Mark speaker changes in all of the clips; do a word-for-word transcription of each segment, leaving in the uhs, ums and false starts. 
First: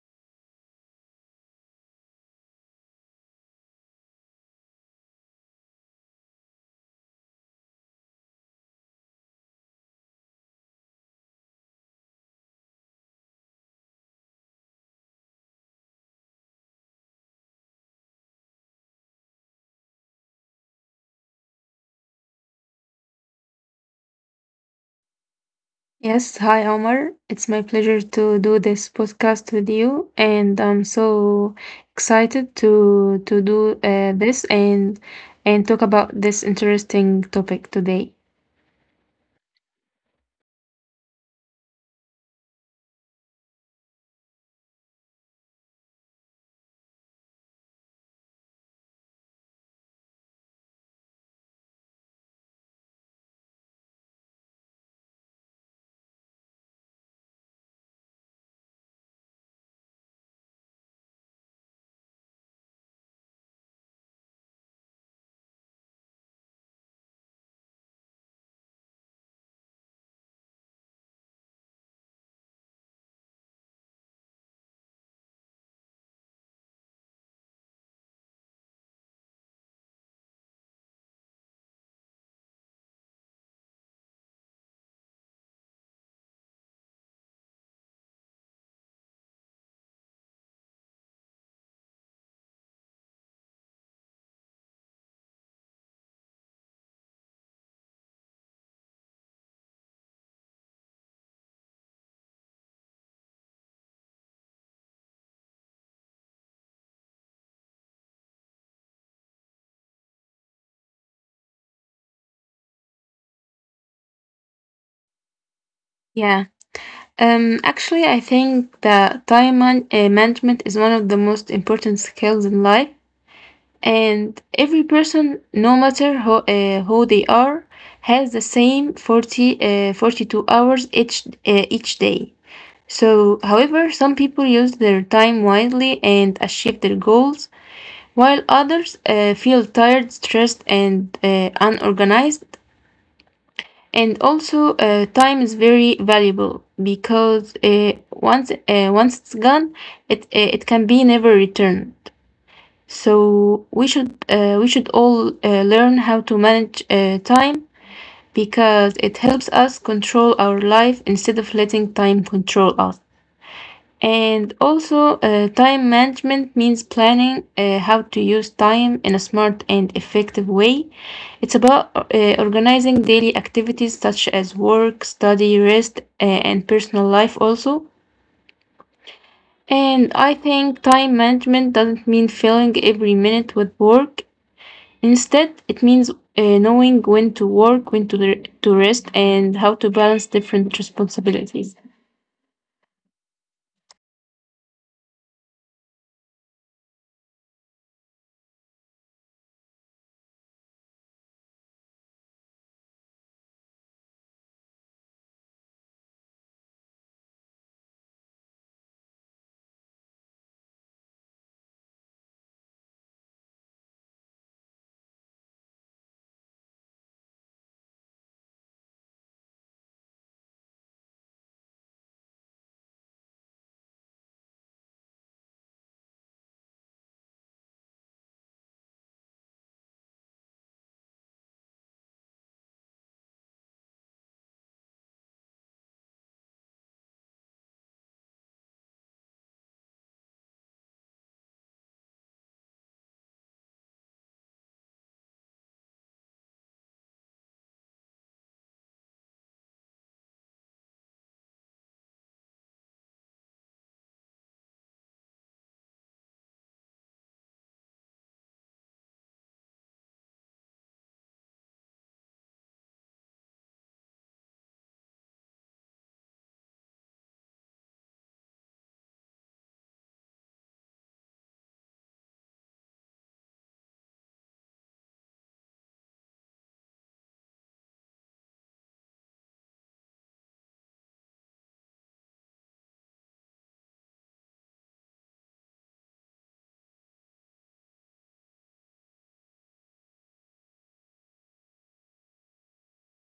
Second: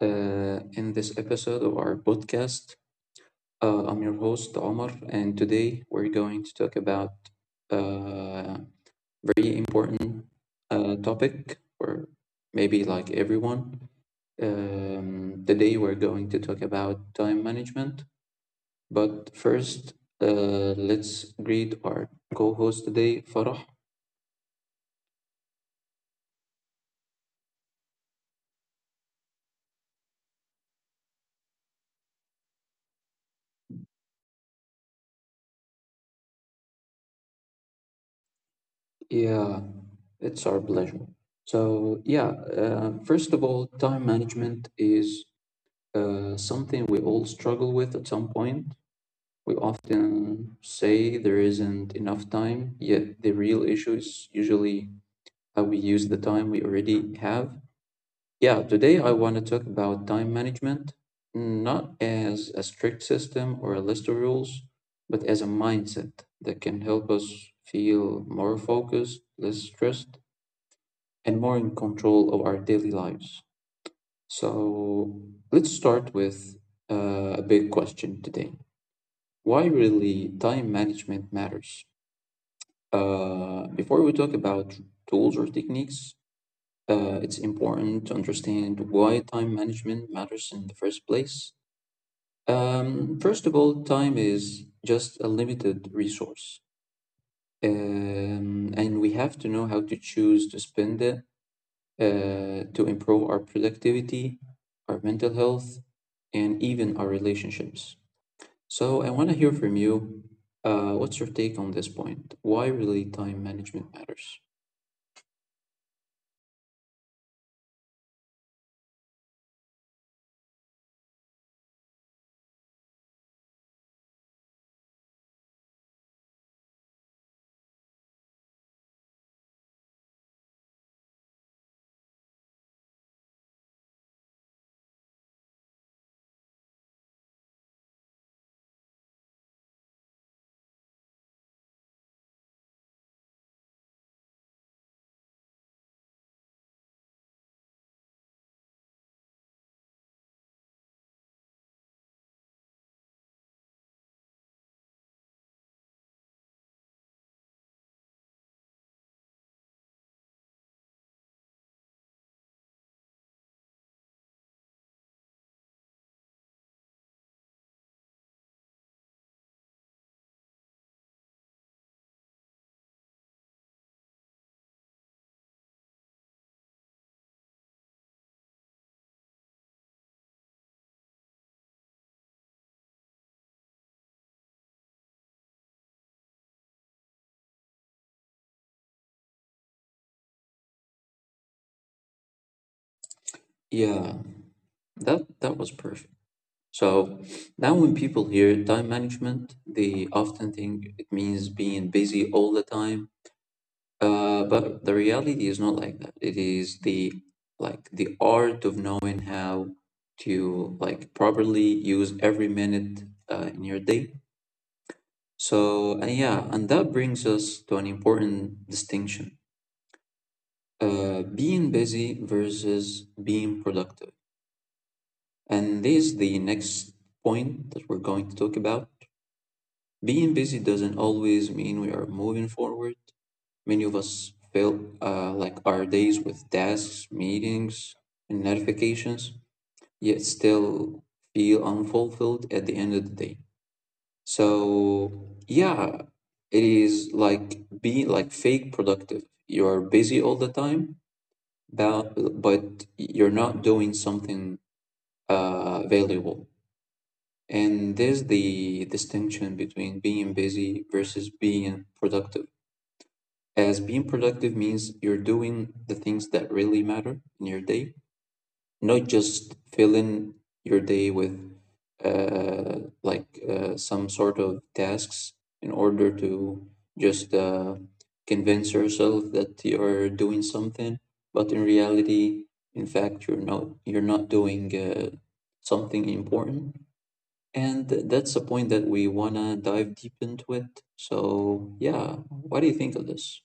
Speaker 1: uh, in this episode of our podcast. Uh, I'm your host, Omar, and today we're going to talk about uh, very important uh, topic for maybe like everyone. Um, today we're going to talk about time management, but first, uh, let's greet our co host today, Farah.
Speaker 2: Yes, hi Omar. It's my pleasure to do this podcast with you, and I'm so excited to to do uh, this and and talk about this interesting topic today.
Speaker 1: Yeah, it's our pleasure. So, yeah, uh, first of all, time management is uh, something we all struggle with at some point. We often say there isn't enough time, yet the real issue is usually how we use the time we already have. Yeah, today I want to talk about time management, not as a strict system or a list of rules, but as a mindset that can help us feel more focused, less stressed and more in control of our daily lives. So let's start with uh, a big question today. Why really time management matters? Uh, before we talk about tools or techniques, uh, it's important to understand why time management matters in the first place. Um, first of all, time is just a limited resource, um, and we have to know how to choose to spend it uh, to improve our productivity, our mental health, and even our relationships. So, I want to hear from you. Uh, what's your take on this point? Why really time management matters?
Speaker 2: Yeah. Um, actually, I think that time man uh, management is one of the most important skills in life, and every person, no matter who, uh, who they are, has the same forty, uh, forty-two hours each uh, each day. So, however, some people use their time wisely and achieve their goals, while others uh, feel tired, stressed, and uh, unorganized. And also, uh, time is very valuable because uh, once uh, once it's gone, it uh, it can be never returned. So we should uh, we should all uh, learn how to manage uh, time because it helps us control our life instead of letting time control us. And also, uh, time management means planning uh, how to use time in a smart and effective way. It's about uh, organizing daily activities such as work, study, rest, uh, and personal life also. And I think time management doesn't mean filling every minute with work. Instead, it means uh, knowing when to work, when to, to rest, and how to balance different responsibilities.
Speaker 1: Yeah, that that was perfect. So now when people hear time management, they often think it means being busy all the time. Uh, but the reality is not like that. It is the like the art of knowing how to like properly use every minute uh, in your day. So and yeah, and that brings us to an important distinction: uh, being busy versus being productive. And this is the next point that we're going to talk about. Being busy doesn't always mean we are moving forward. Many of us fill uh, like our days with tasks, meetings, and notifications, yet still feel unfulfilled at the end of the day. So yeah, it is like being like fake productive. You're busy all the time, but but you're not doing something uh, valuable. And there's the distinction between being busy versus being productive. As being productive means you're doing the things that really matter in your day, not just filling your day with uh, like uh, some sort of tasks in order to just uh, convince yourself that you're doing something, but in reality, in fact, you're not you're not doing uh, something important. And th- that's a point that we wanna dive deep into it. So yeah, what do you think of this?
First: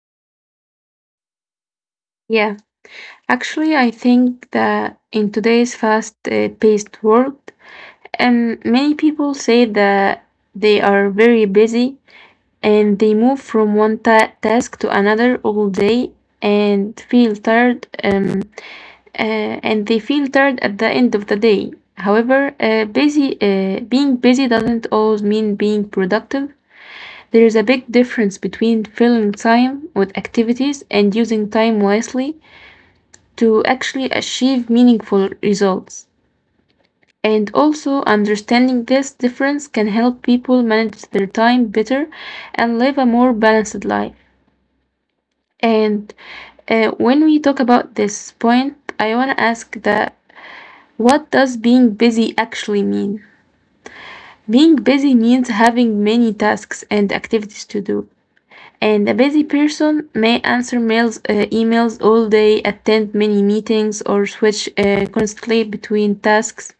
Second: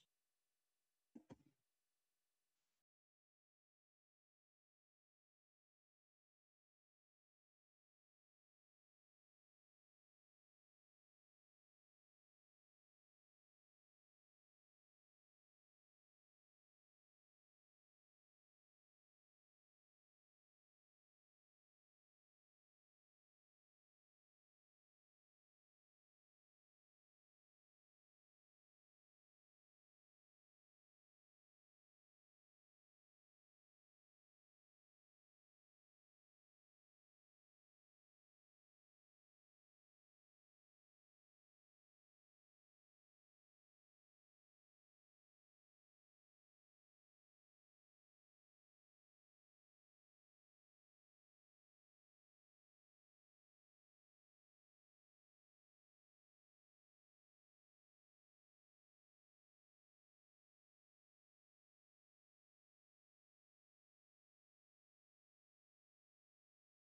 Speaker 2: Yeah. Actually, I think that in today's fast-paced world, um, many people say that they are very busy and they move from one ta- task to another all day and feel tired. Um, uh, and they feel tired at the end of the day. However, uh, busy uh, being busy doesn't always mean being productive. There is a big difference between filling time with activities and using time wisely to actually achieve meaningful results. And also, understanding this difference can help people manage their time better and live a more balanced life. And uh, when we talk about this point, I want to ask that what does being busy actually mean? Being busy means having many tasks and activities to do. And a busy person may answer mails, uh, emails all day, attend many meetings, or switch uh, constantly between tasks.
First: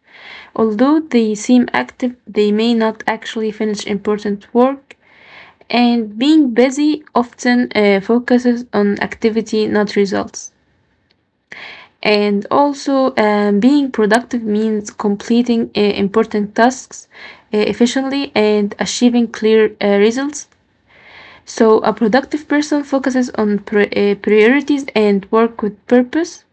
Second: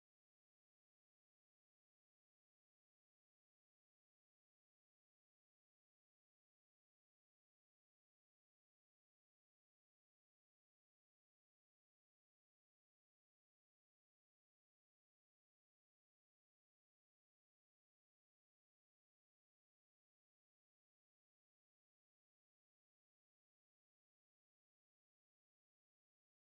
Speaker 2: Although they seem active, they may not actually finish important work, and being busy often uh, focuses on activity, not results. And also, um, being productive means completing uh, important tasks uh, efficiently and achieving clear uh, results. So, a productive person focuses on pri- uh, priorities and work with purpose.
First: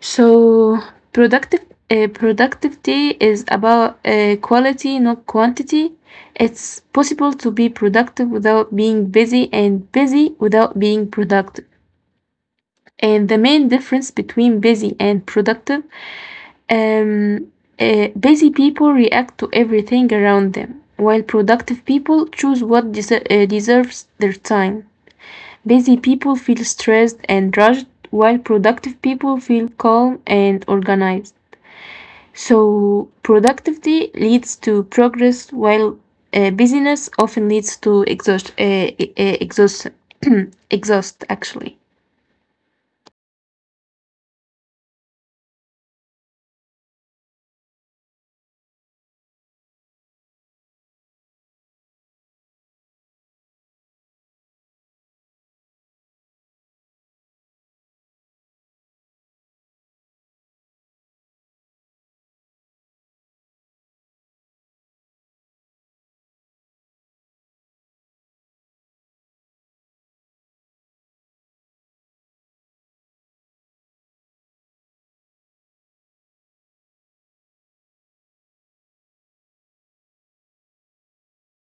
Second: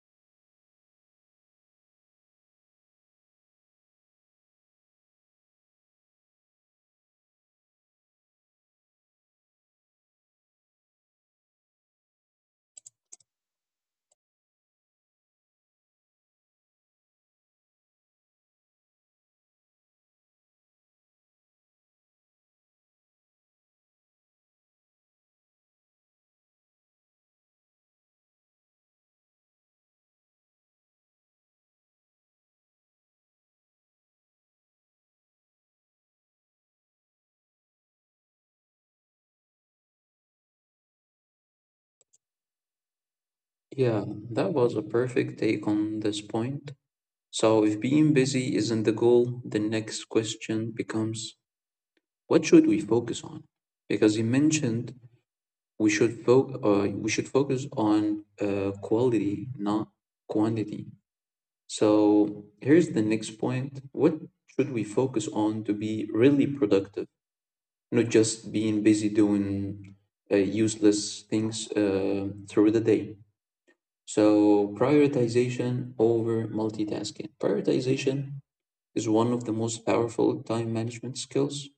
Speaker 2: So productive uh, productivity is about uh, quality, not quantity. It's possible to be productive without being busy and busy without being productive. And the main difference between busy and productive, um, uh, busy people react to everything around them, while productive people choose what deser- uh, deserves their time. Busy people feel stressed and rushed, while productive people feel calm and organized. So productivity leads to progress, while uh, busyness often leads to exhaust, uh, e- e- exhaust, exhaust. Actually,
Speaker 1: Yeah, that was a perfect take on this point. So, if being busy isn't the goal, the next question becomes what should we focus on? Because you mentioned we should fo- uh, we should focus on uh, quality, not quantity. So, here's the next point. What should we focus on to be really productive? Not just being busy doing uh, useless things uh, through the day. So, prioritization over multitasking. Prioritization is one of the most powerful time management skills.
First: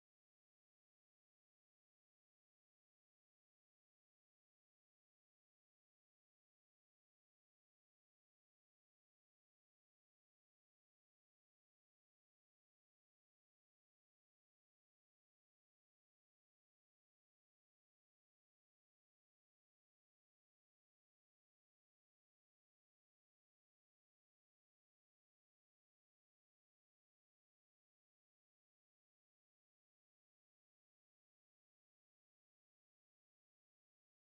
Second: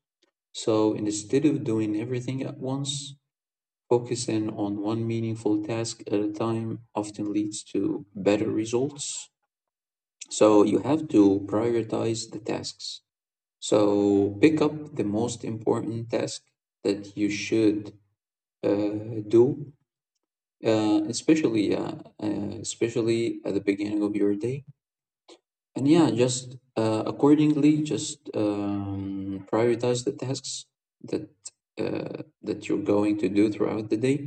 Speaker 1: So, instead of doing everything at once, focusing on one meaningful task at a time often leads to better results. So, you have to prioritize the tasks. So, pick up the most important task that you should uh, do, uh, especially, uh, uh, especially at the beginning of your day. And yeah, just uh, accordingly, just um, prioritize the tasks that uh, that you're going to do throughout the day,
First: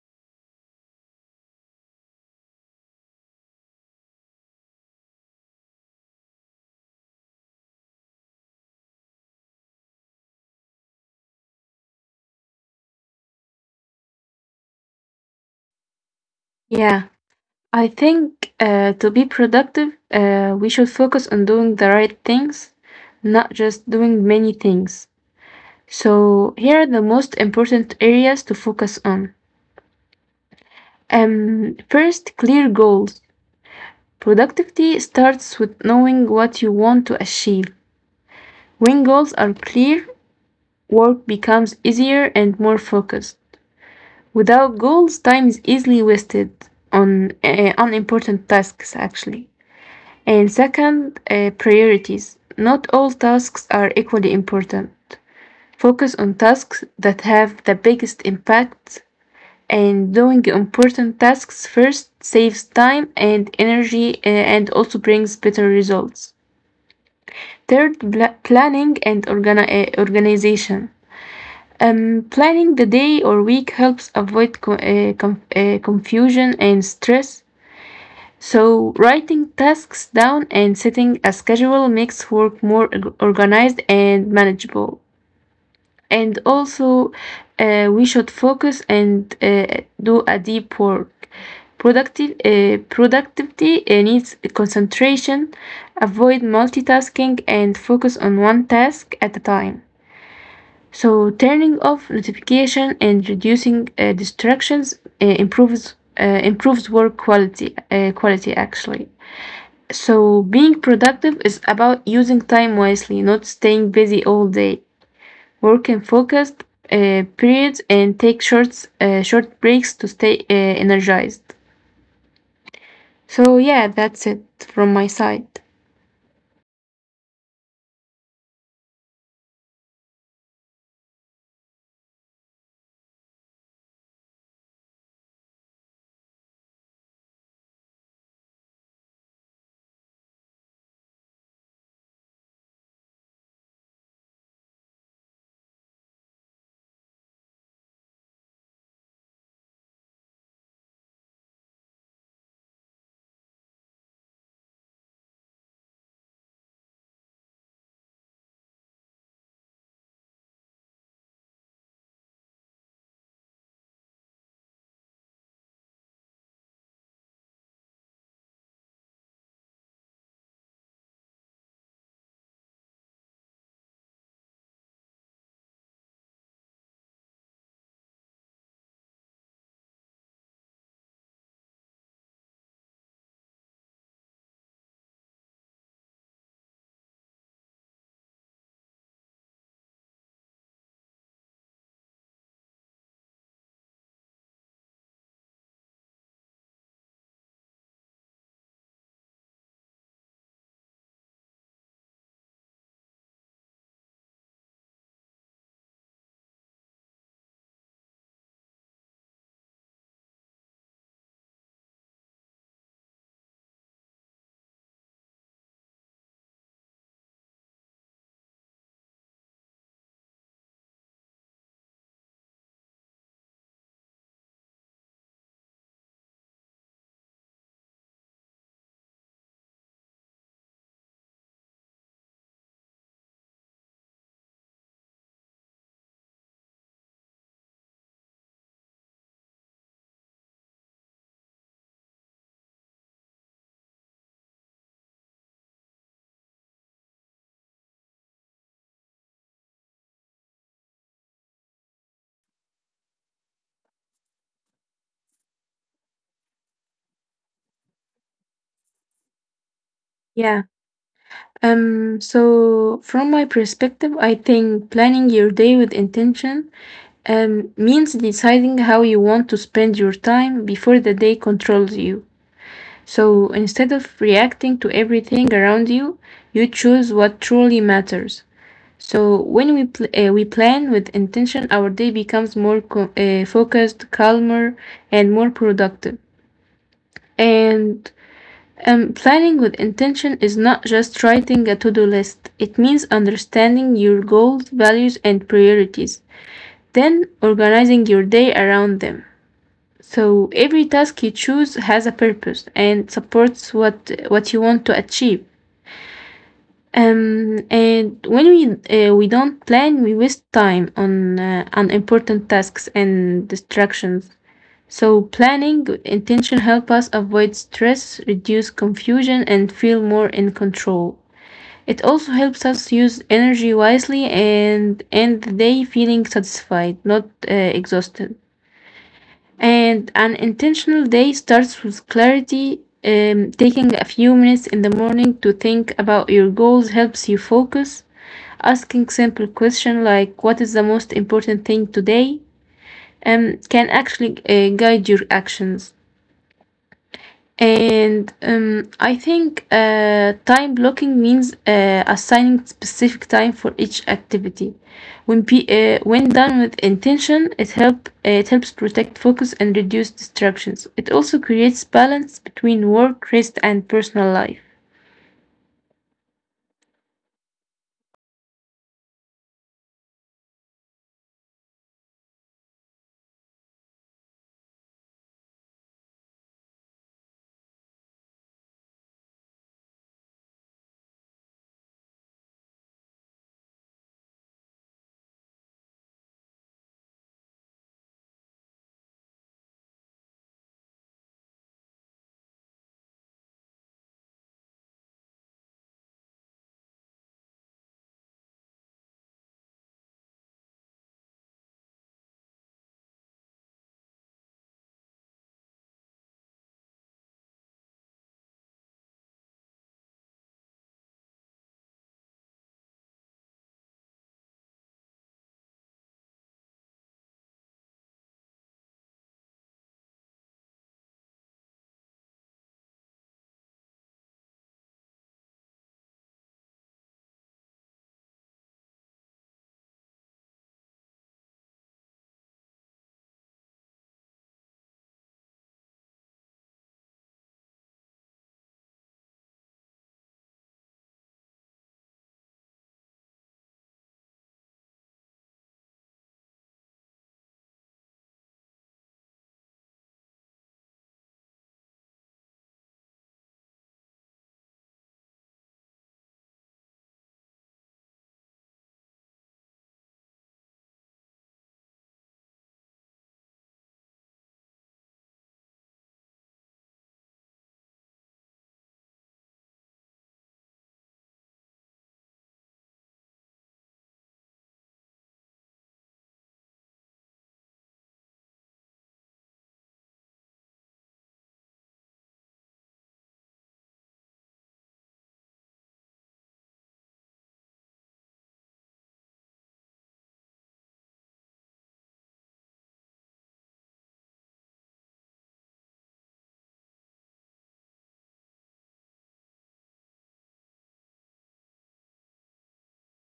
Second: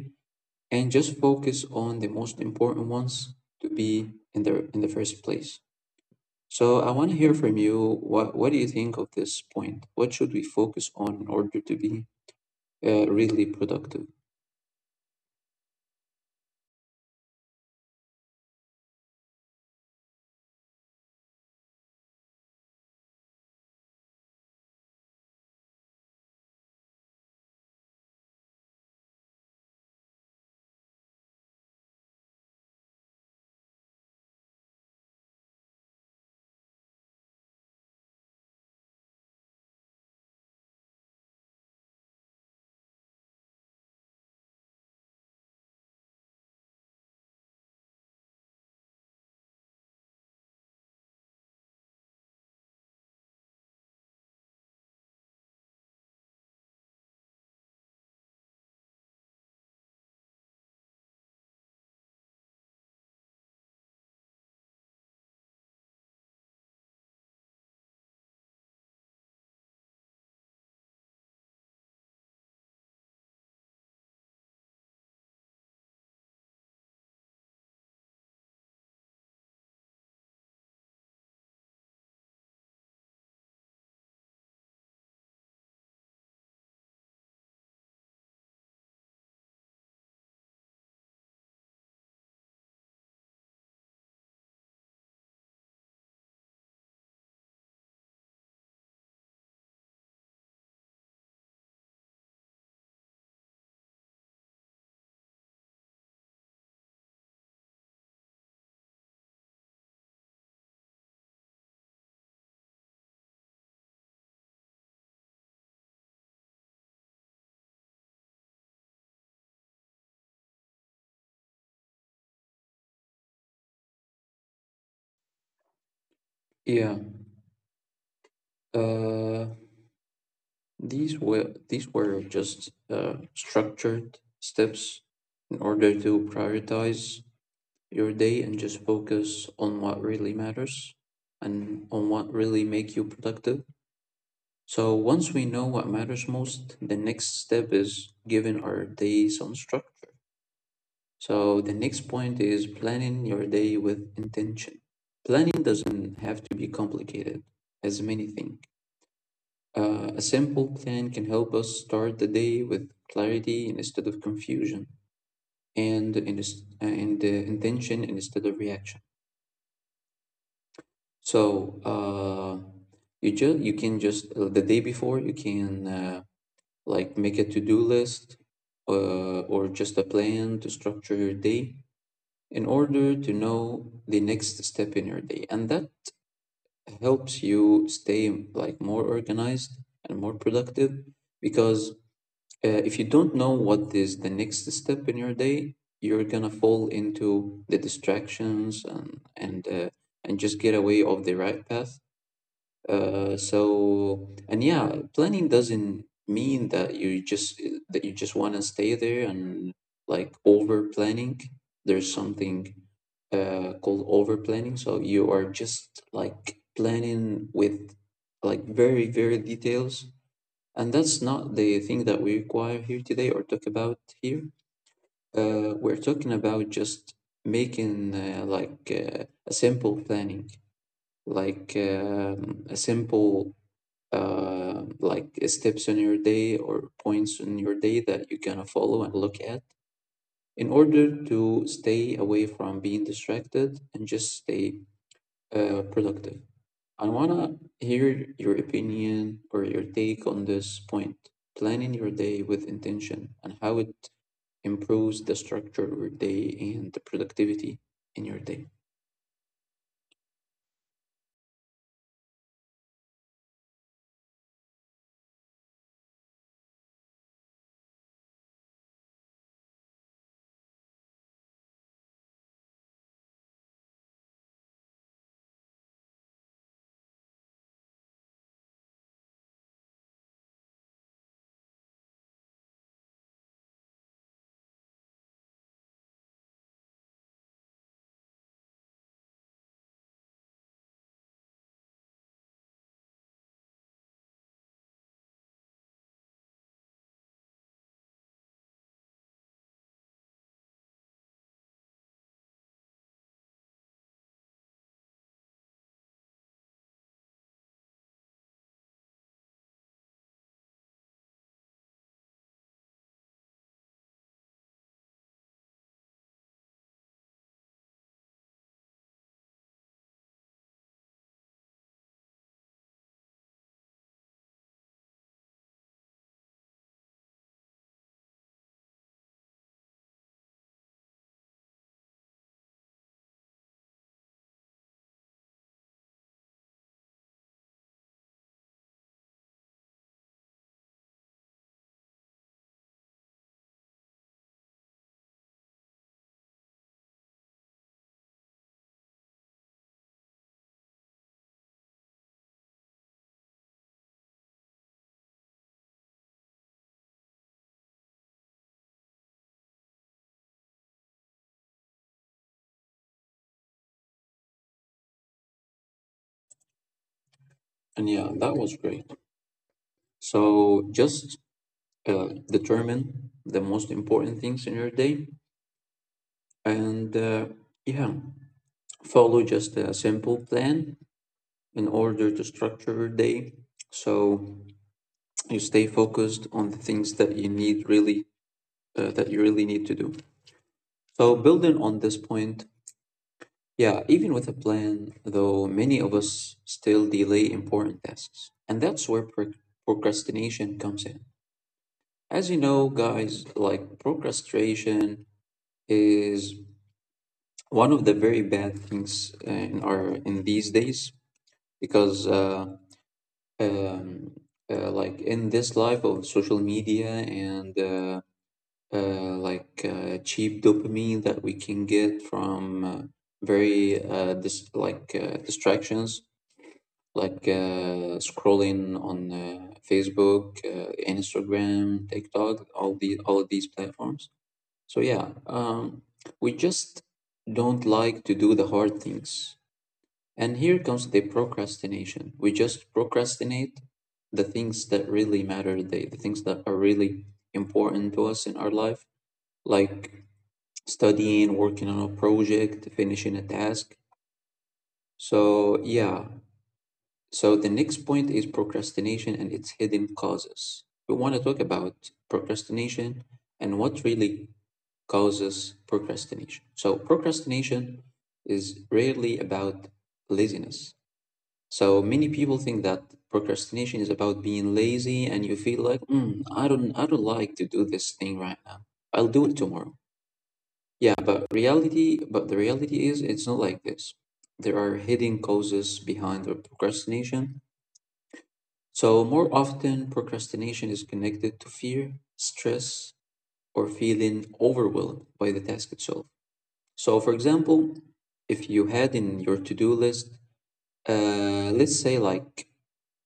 Speaker 1: and just focus on the most important ones to be in the in the first place. So I want to hear from you. What what do you think of this point? What should we focus on in order to be uh, really productive?
Speaker 2: yeah, I think uh, to be productive, uh, we should focus on doing the right things, not just doing many things. So here are the most important areas to focus on. Um, first, clear goals. Productivity starts with knowing what you want to achieve. When goals are clear, work becomes easier and more focused. Without goals, time is easily wasted on uh, unimportant tasks, actually. And second, uh, priorities. Not all tasks are equally important. Focus on tasks that have the biggest impact, and doing important tasks first saves time and energy uh, and also brings better results. Third, pla- planning and organi- uh, organization. Um, planning the day or week helps avoid co- uh, com- uh, confusion and stress. So, writing tasks down and setting a schedule makes work more org- organized and manageable. And also, uh, we should focus and uh, do a deep work. Productive, uh, productivity uh, needs concentration. Avoid multitasking and focus on one task at a time. So turning off notification and reducing uh, distractions uh, improves uh, improves work quality uh, quality actually. So being productive is about using time wisely, not staying busy all day. Work in focused uh, periods and take short uh, short breaks to stay uh, energized. So yeah, that's it from my side.
Speaker 1: Yeah. Uh, these were these were just uh, structured steps in order to prioritize your day and just focus on what really matters and on what really make you productive. So once we know what matters most, the next step is giving our day some structure. So the next point is planning your day with intention. Planning doesn't have to be complicated, as many think. Uh, a simple plan can help us start the day with clarity instead of confusion, and, in, and uh, intention instead of reaction. So uh, you just you can just uh, the day before you can uh, like make a to-do list uh, or just a plan to structure your day in order to know the next step in your day, and that helps you stay like more organized and more productive because uh, if you don't know what is the next step in your day, you're gonna fall into the distractions and and uh, and just get away of the right path uh, so and yeah, planning doesn't mean that you just that you just want to stay there and like over planning. There's something uh, called over planning. So you are just like planning with like very very details, and that's not the thing that we require here today or talk about here. Uh, we're talking about just making uh, like uh, a simple planning, like um, a simple uh, like steps in your day or points in your day that you can follow and look at in order to stay away from being distracted and just stay uh, productive. I wanna hear your opinion or your take on this point. Planning your day with intention and how it improves the structure of your day and the productivity in your day.
Speaker 2: Yeah. Um, so from my perspective, I think planning your day with intention Um, means deciding how you want to spend your time before the day controls you. So instead of reacting to everything around you, you choose what truly matters. So when we pl- uh, we plan with intention, our day becomes more co- uh, focused, calmer, and more productive. And um, planning with intention is not just writing a to-do list. It means understanding your goals, values, and priorities, then organizing your day around them. So every task you choose has a purpose and supports what what you want to achieve. Um, and when we uh, we don't plan, we waste time on uh, unimportant tasks and distractions. So planning with intention help us avoid stress, reduce confusion, and feel more in control. It also helps us use energy wisely and end the day feeling satisfied, not uh, exhausted. And an intentional day starts with clarity. Um, taking a few minutes in the morning to think about your goals helps you focus. Asking simple questions like, what is the most important thing today? Um, can actually uh, guide your actions. And um, I think uh, time blocking means uh, assigning specific time for each activity. When pe- uh, when done with intention, it help uh, it helps protect focus and reduce distractions. It also creates balance between work, rest, and personal life.
Speaker 1: And yeah, that was great. So just uh, determine the most important things in your day. And uh, yeah, follow just a simple plan in order to structure your day so you stay focused on the things that you need really uh, that you really need to do. So building on this point, yeah, even with a plan, though many of us still delay important tasks. And that's where proc- procrastination comes in. As you know, guys, like procrastination is one of the very bad things uh, in our in these days because uh, um, uh, like in this life of social media and uh, uh, like uh, cheap dopamine that we can get from uh, very uh, dis- like uh, distractions like uh, scrolling on uh, Facebook, uh, Instagram, TikTok, all the all of these platforms. So yeah, um, we just don't like to do the hard things and here comes the procrastination. We just procrastinate the things that really matter, the, the things that are really important to us in our life, like studying, working on a project, finishing a task. So, yeah. So, the next point is procrastination and its hidden causes. We want to talk about procrastination and what really causes procrastination. So, procrastination is rarely about laziness. So many people think that procrastination is about being lazy, and you feel like, mm, I don't, I don't like to do this thing right now. I'll do it tomorrow. Yeah, but reality, but the reality is, it's not like this. There are hidden causes behind our procrastination. So more often, procrastination is connected to fear, stress, or feeling overwhelmed by the task itself. So, for example, if you had in your to-do list, uh, let's say like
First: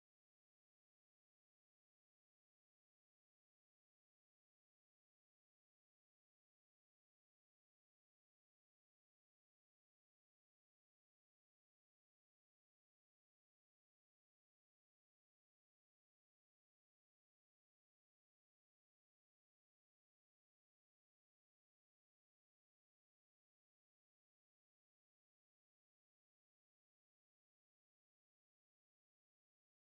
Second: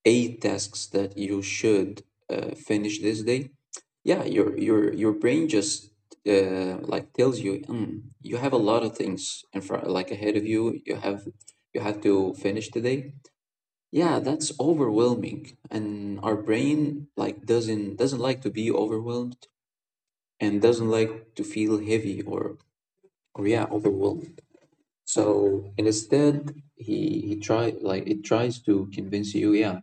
Speaker 1: eight tasks that you should uh, finish this day, yeah, your your your brain just uh, like tells you, mm, you have a lot of things in front, like ahead of you. You have you have to finish today. Yeah, that's overwhelming, and our brain like doesn't doesn't like to be overwhelmed and doesn't like to feel heavy or or yeah overwhelmed. So and instead, he he try like it tries to convince you, yeah,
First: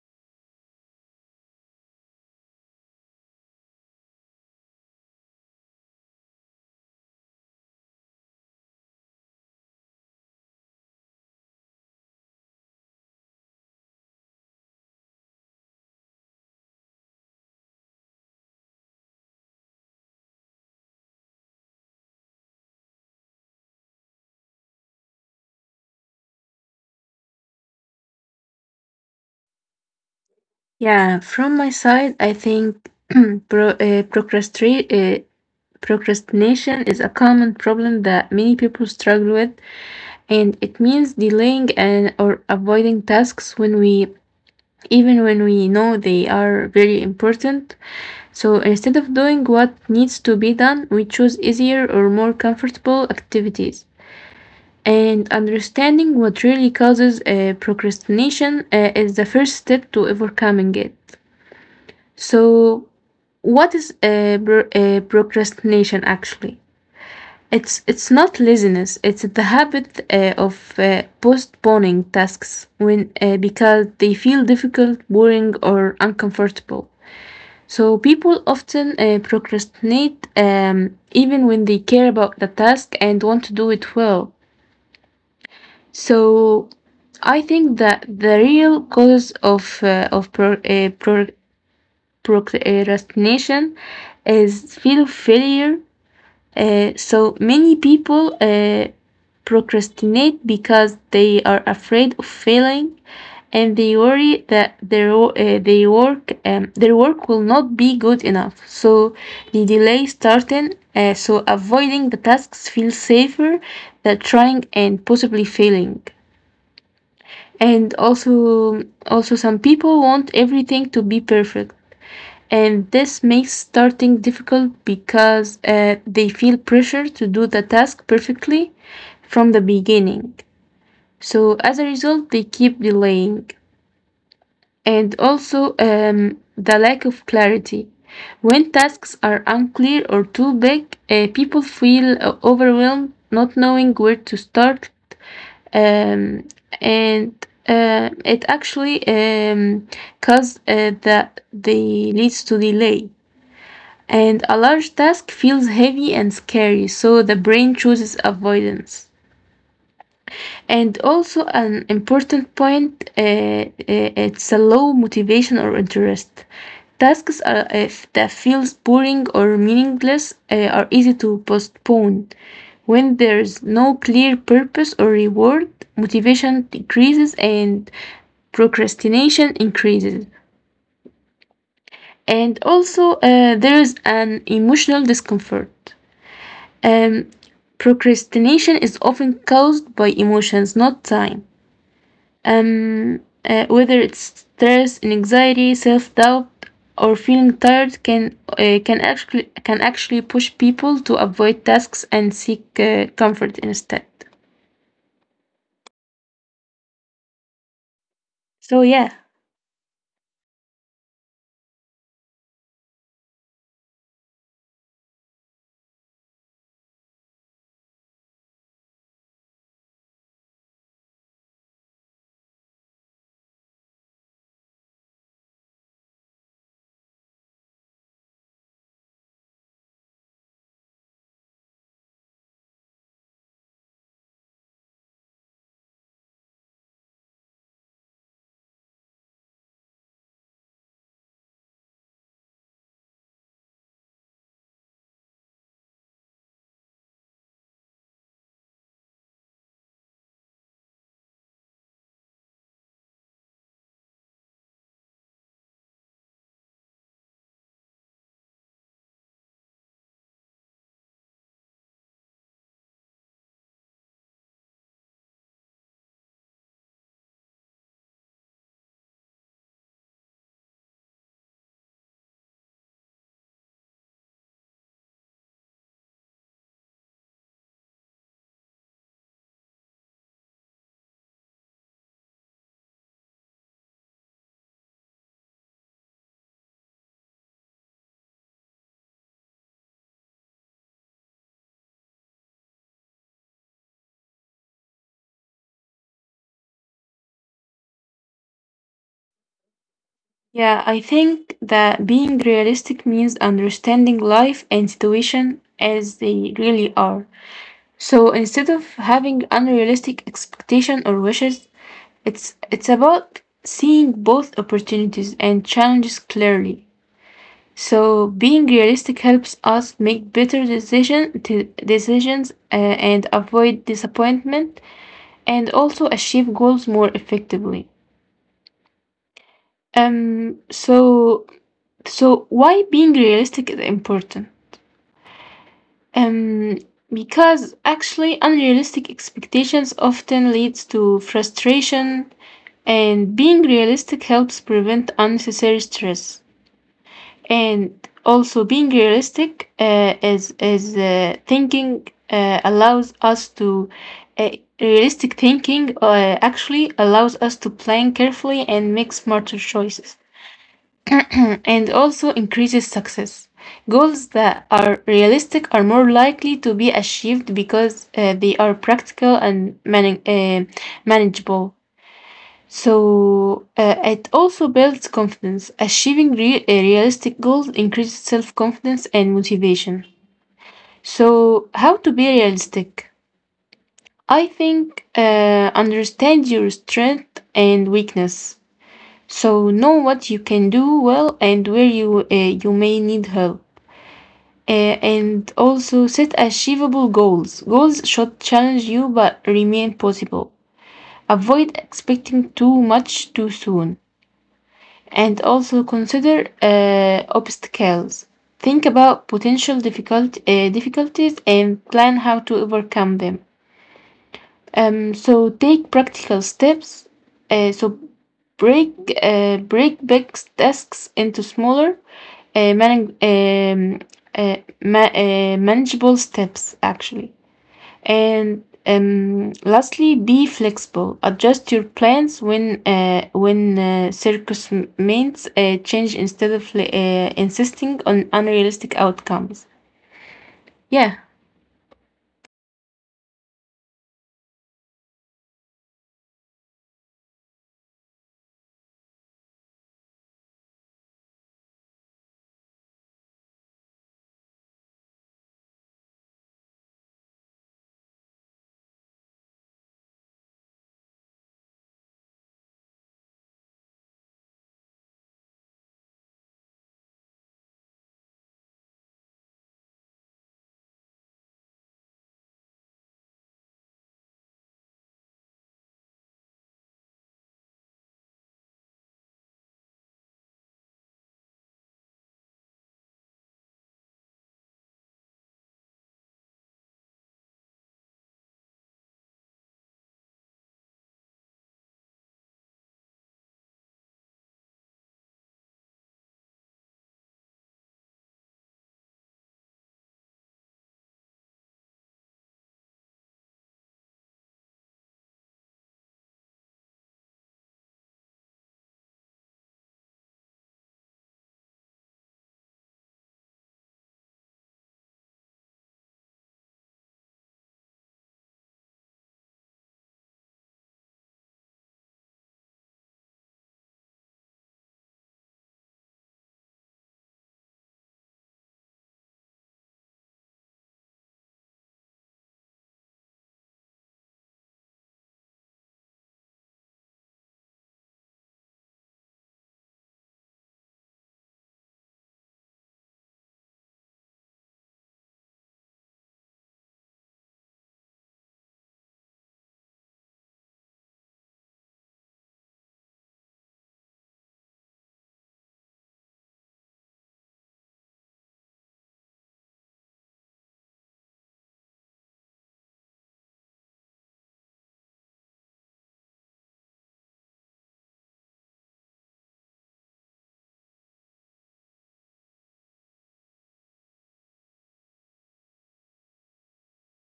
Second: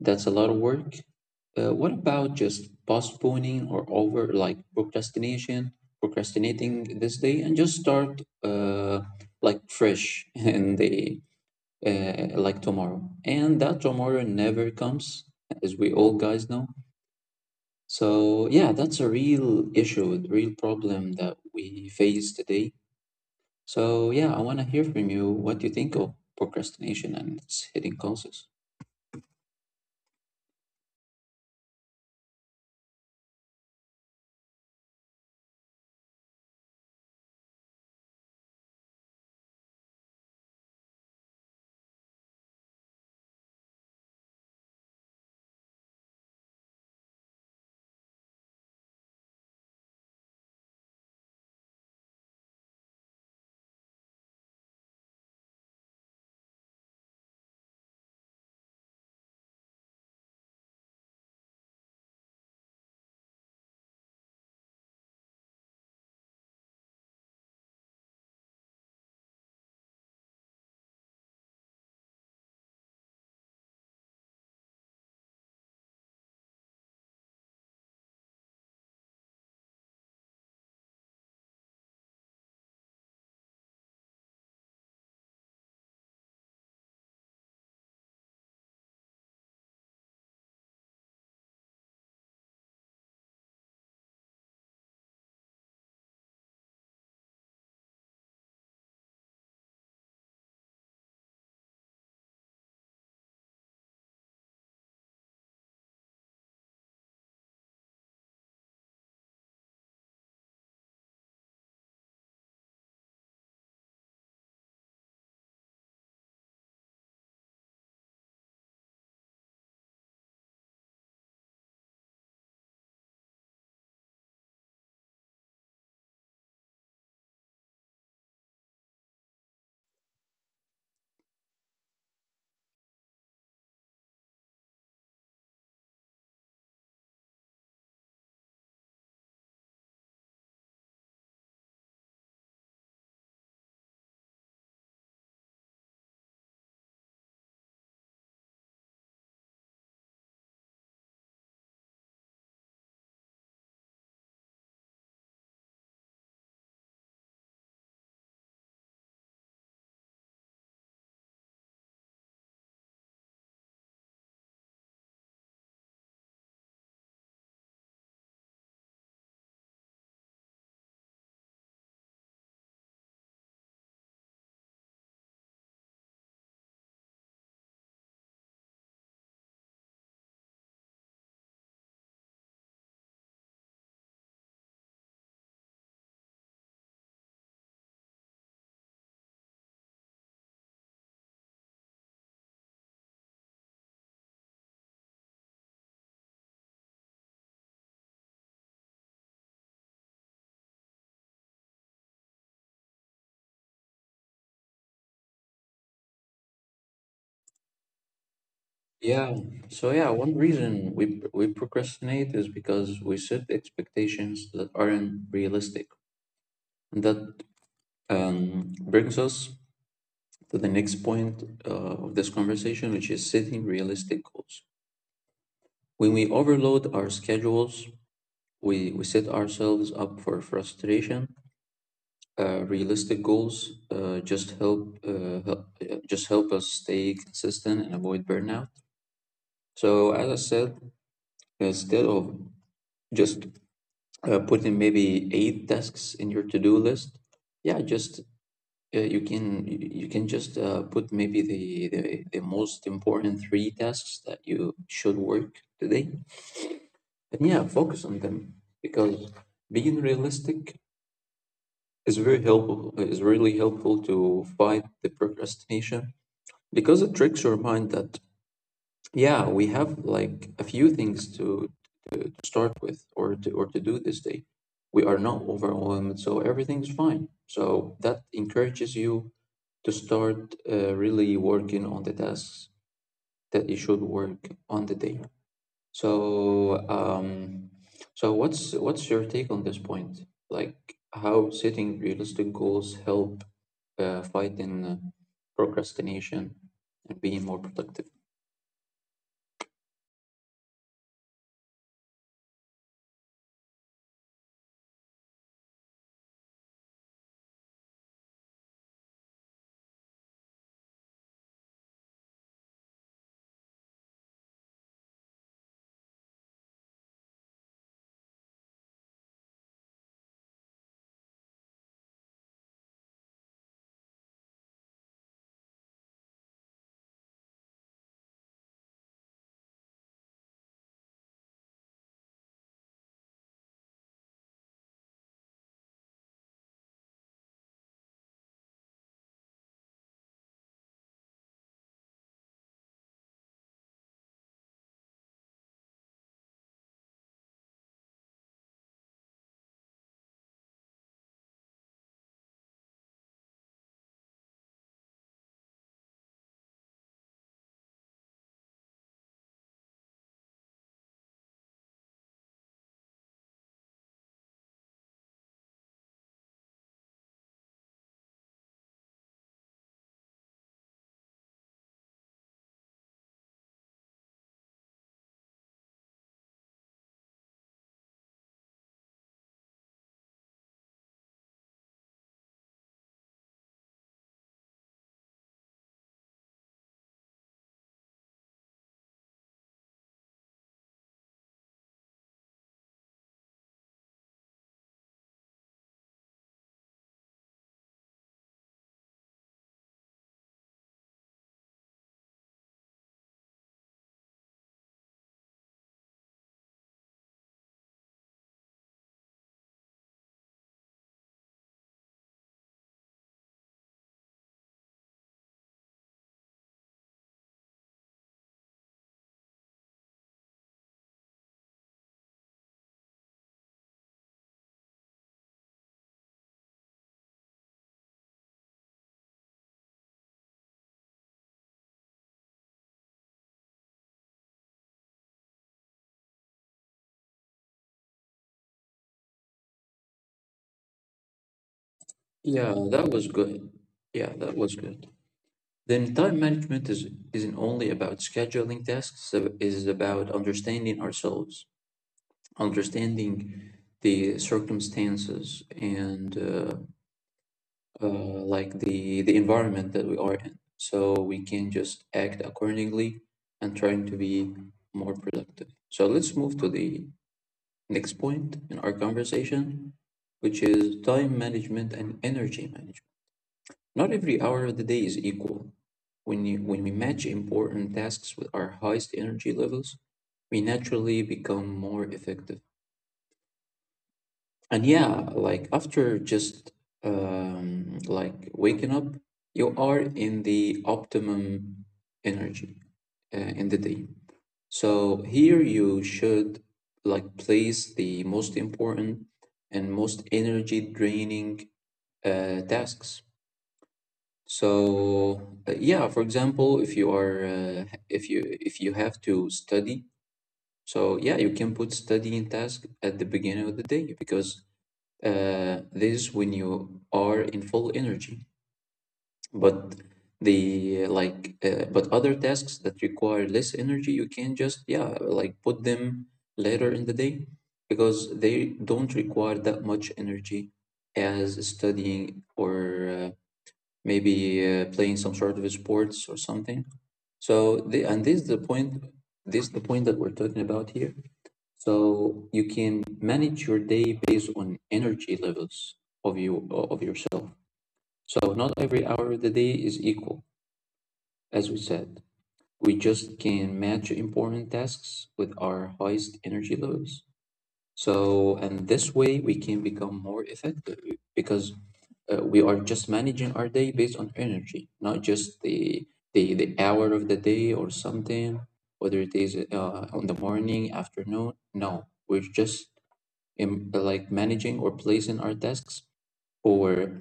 Speaker 1: that's a lot of work. Uh, what about just postponing or over like procrastination, procrastinating this day and just start uh, like fresh and the uh, like tomorrow. And that tomorrow never comes, as we all guys know. So yeah, that's a real issue, a real problem that we face today. So yeah, I want to hear from you what you think of procrastination and its hidden causes.
Speaker 2: Yeah, from my side, I think pro- uh, procrastra- uh, procrastination is a common problem that many people struggle with and it means delaying and or avoiding tasks when we even when we know they are very important. So instead of doing what needs to be done, we choose easier or more comfortable activities. And understanding what really causes uh, procrastination uh, is the first step to overcoming it. So, what is uh, pro- uh, procrastination actually? It's it's not laziness. It's the habit uh, of uh, postponing tasks when uh, because they feel difficult, boring, or uncomfortable. So people often uh, procrastinate um, even when they care about the task and want to do it well. So I think that the real cause of uh, of pro, uh, pro, procrastination is fear of failure. Uh, so many people uh, procrastinate because they are afraid of failing and they worry that their, wo- uh, they work, um, their work will not be good enough. So they delay starting, uh, so avoiding the tasks feels safer than trying and possibly failing. And also, also some people want everything to be perfect and this makes starting difficult because uh, they feel pressure to do the task perfectly from the beginning. So, as a result, they keep delaying. And also, um, the lack of clarity. When tasks are unclear or too big, uh, people feel uh, overwhelmed, not knowing where to start. Um, and uh, It actually um, causes uh, the, the leads to delay and a large task feels heavy and scary, so the brain chooses avoidance. And also, an important point uh, uh, it's a low motivation or interest. Tasks are, if that feels boring or meaningless uh, are easy to postpone. When there's no clear purpose or reward, motivation decreases and procrastination increases. And also, uh, there's an emotional discomfort. Um, Procrastination is often caused by emotions, not time. Um, uh, whether it's stress, anxiety, self-doubt, or feeling tired, can uh, can actually can actually push people to avoid tasks and seek uh, comfort instead. So yeah.
Speaker 1: Yeah. So yeah, one reason we we procrastinate is because we set expectations that aren't realistic. And that um, brings us to the next point uh, of this conversation, which is setting realistic goals. When we overload our schedules, we we set ourselves up for frustration. Uh, realistic goals uh, just help, uh, help uh, just help us stay consistent and avoid burnout. So as I said, instead of just uh, putting maybe eight tasks in your to-do list, yeah, just uh, you can you you can just uh, put maybe the, the the most important three tasks that you should work today, and yeah, focus on them, because being realistic is very helpful is really helpful to fight the procrastination, because it tricks your mind that yeah, we have like a few things to start with or to or to do this day. We are not overwhelmed, so everything's fine, so that encourages you to start uh, really working on the tasks that you should work on the day. So um so what's what's your take on this point, like how setting realistic goals help uh, fighting uh, procrastination and being more productive?
Speaker 2: Yeah, I think that being realistic means understanding life and situation as they really are. So instead of having unrealistic expectation or wishes, it's it's about seeing both opportunities and challenges clearly. So being realistic helps us make better decision t- decisions uh, and avoid disappointment and also achieve goals more effectively. Um, so So why being realistic is important? Um, because actually unrealistic expectations often leads to frustration and being realistic helps prevent unnecessary stress. And also being realistic uh, is is uh, thinking uh, allows us to uh, realistic thinking uh, actually allows us to plan carefully and make smarter choices. And also increases success. Goals that are realistic are more likely to be achieved because uh, they are practical and mani- uh, manageable. So uh, it also builds confidence. Achieving re- uh, realistic goals increases self confidence and motivation. So, how to be realistic? I think uh, understand your strength and weakness. So know what you can do well and where you uh, you may need help. Uh, and also set achievable goals. Goals should challenge you but remain possible. Avoid expecting too much too soon. And also consider uh, obstacles. Think about potential difficult, uh, difficulties and plan how to overcome them. Um, so take practical steps. Uh, so break uh, break big tasks into smaller uh, man- um, uh, ma- uh, manageable steps actually. And um, lastly, be flexible, adjust your plans when uh, when uh, circumstances uh, change instead of uh, insisting on unrealistic outcomes. Yeah.
Speaker 1: Yeah, that was good. yeah that was good Then time management is, isn't only about scheduling tasks, it is about understanding ourselves, understanding the circumstances and, uh, uh, like the, the environment that we are in. So we can just act accordingly and trying to be more productive. So let's move to the next point in our conversation, which is time management and energy management. Not every hour of the day is equal. When, you, when we match important tasks with our highest energy levels, we naturally become more effective. And yeah, like after just um, like waking up, you are in the optimum energy uh, in the day. So here you should like place the most important and most energy draining uh, tasks. So uh, yeah, for example, if you are uh, if you if you have to study, so yeah, you can put studying task at the beginning of the day because uh, this is when you are in full energy. But the like uh, but other tasks that require less energy, you can just, yeah, like put them later in the day, because they don't require that much energy as studying or uh, maybe uh, playing some sort of sports or something. So the, and this is the point, this is the point that we're talking about here. So you can manage your day based on energy levels of you of yourself. So not every hour of the day is equal, as we said. We just can match important tasks with our highest energy levels. So, and this way we can become more effective, because uh, we are just managing our day based on energy, not just the the, the hour of the day or something, whether it is uh, on the morning, afternoon. No, we're just um, like managing or placing our tasks or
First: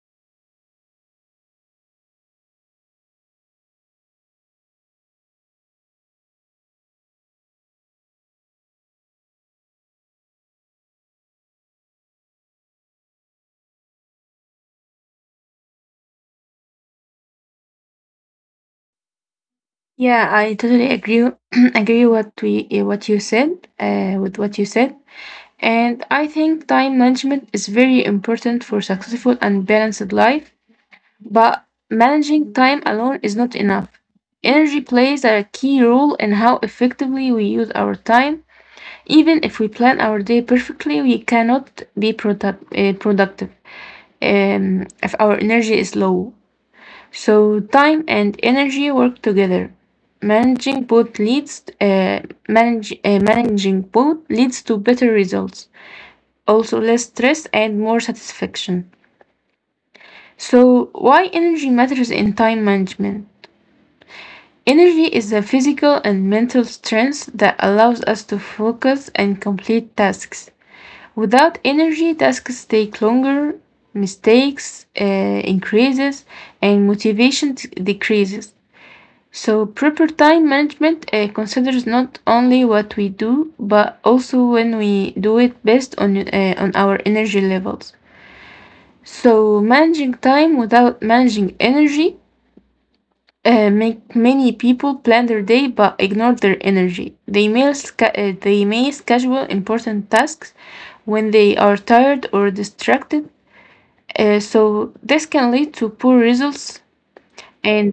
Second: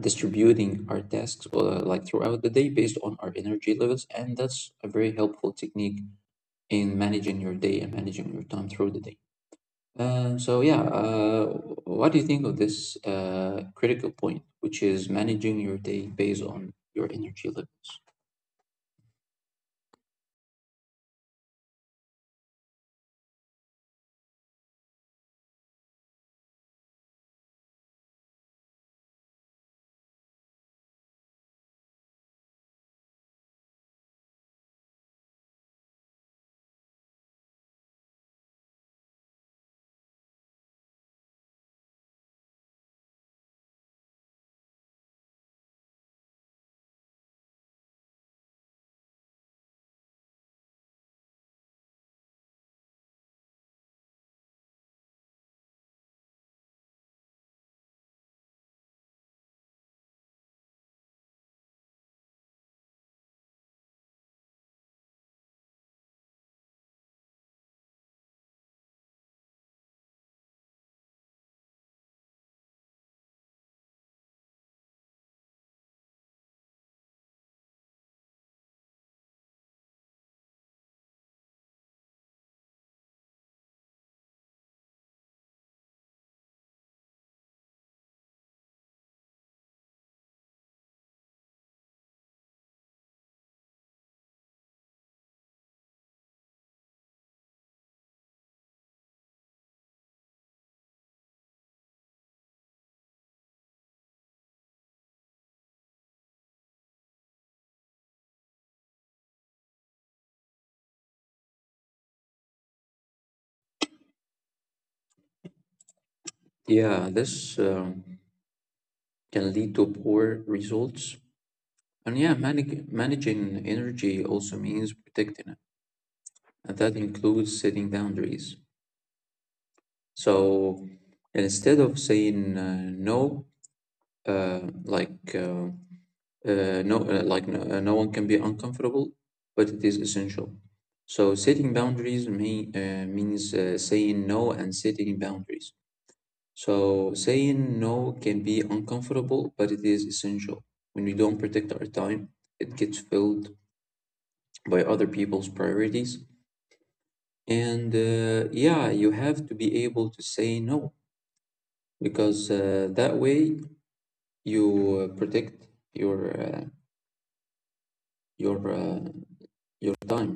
Speaker 1: distributing our tasks uh, like throughout the day based on our energy levels, and that's a very helpful technique in managing your day and managing your time through the day. Uh, so yeah, uh, what do you think of this uh, critical point, which is managing your day based on your energy level?
Speaker 2: Yeah, I totally agree agree what we uh, what you said uh, with what you said, and I think time management is very important for successful and balanced life. But managing time alone is not enough. Energy plays a key role in how effectively we use our time. Even if we plan our day perfectly, we cannot be product, uh, productive um, if our energy is low. So, time and energy work together. Managing both leads uh, manage, uh, Managing both leads to better results, also less stress and more satisfaction. So, why energy matters in time management? Energy is a physical and mental strength that allows us to focus and complete tasks. Without energy, tasks take longer, mistakes uh, increases, and motivation t- decreases. So proper time management uh, considers not only what we do, but also when we do it based on uh, on our energy levels. So managing time without managing energy uh, make many people plan their day but ignore their energy. They may, sca- uh, they may schedule important tasks when they are tired or distracted, uh, so this can lead to poor results and
Speaker 1: Yeah, this um, can lead to poor results. And yeah, manag managing energy also means protecting it, and that includes setting boundaries. So instead of saying uh, no, uh, like uh, uh, no uh, like no, uh, no one can be uncomfortable, but it is essential. So setting boundaries may, uh, means uh, saying no and setting boundaries. So saying no can be uncomfortable, but it is essential. When we don't protect our time, it gets filled by other people's priorities. And uh, yeah, you have to be able to say no, because uh, that way you uh, protect your uh, your uh, your time.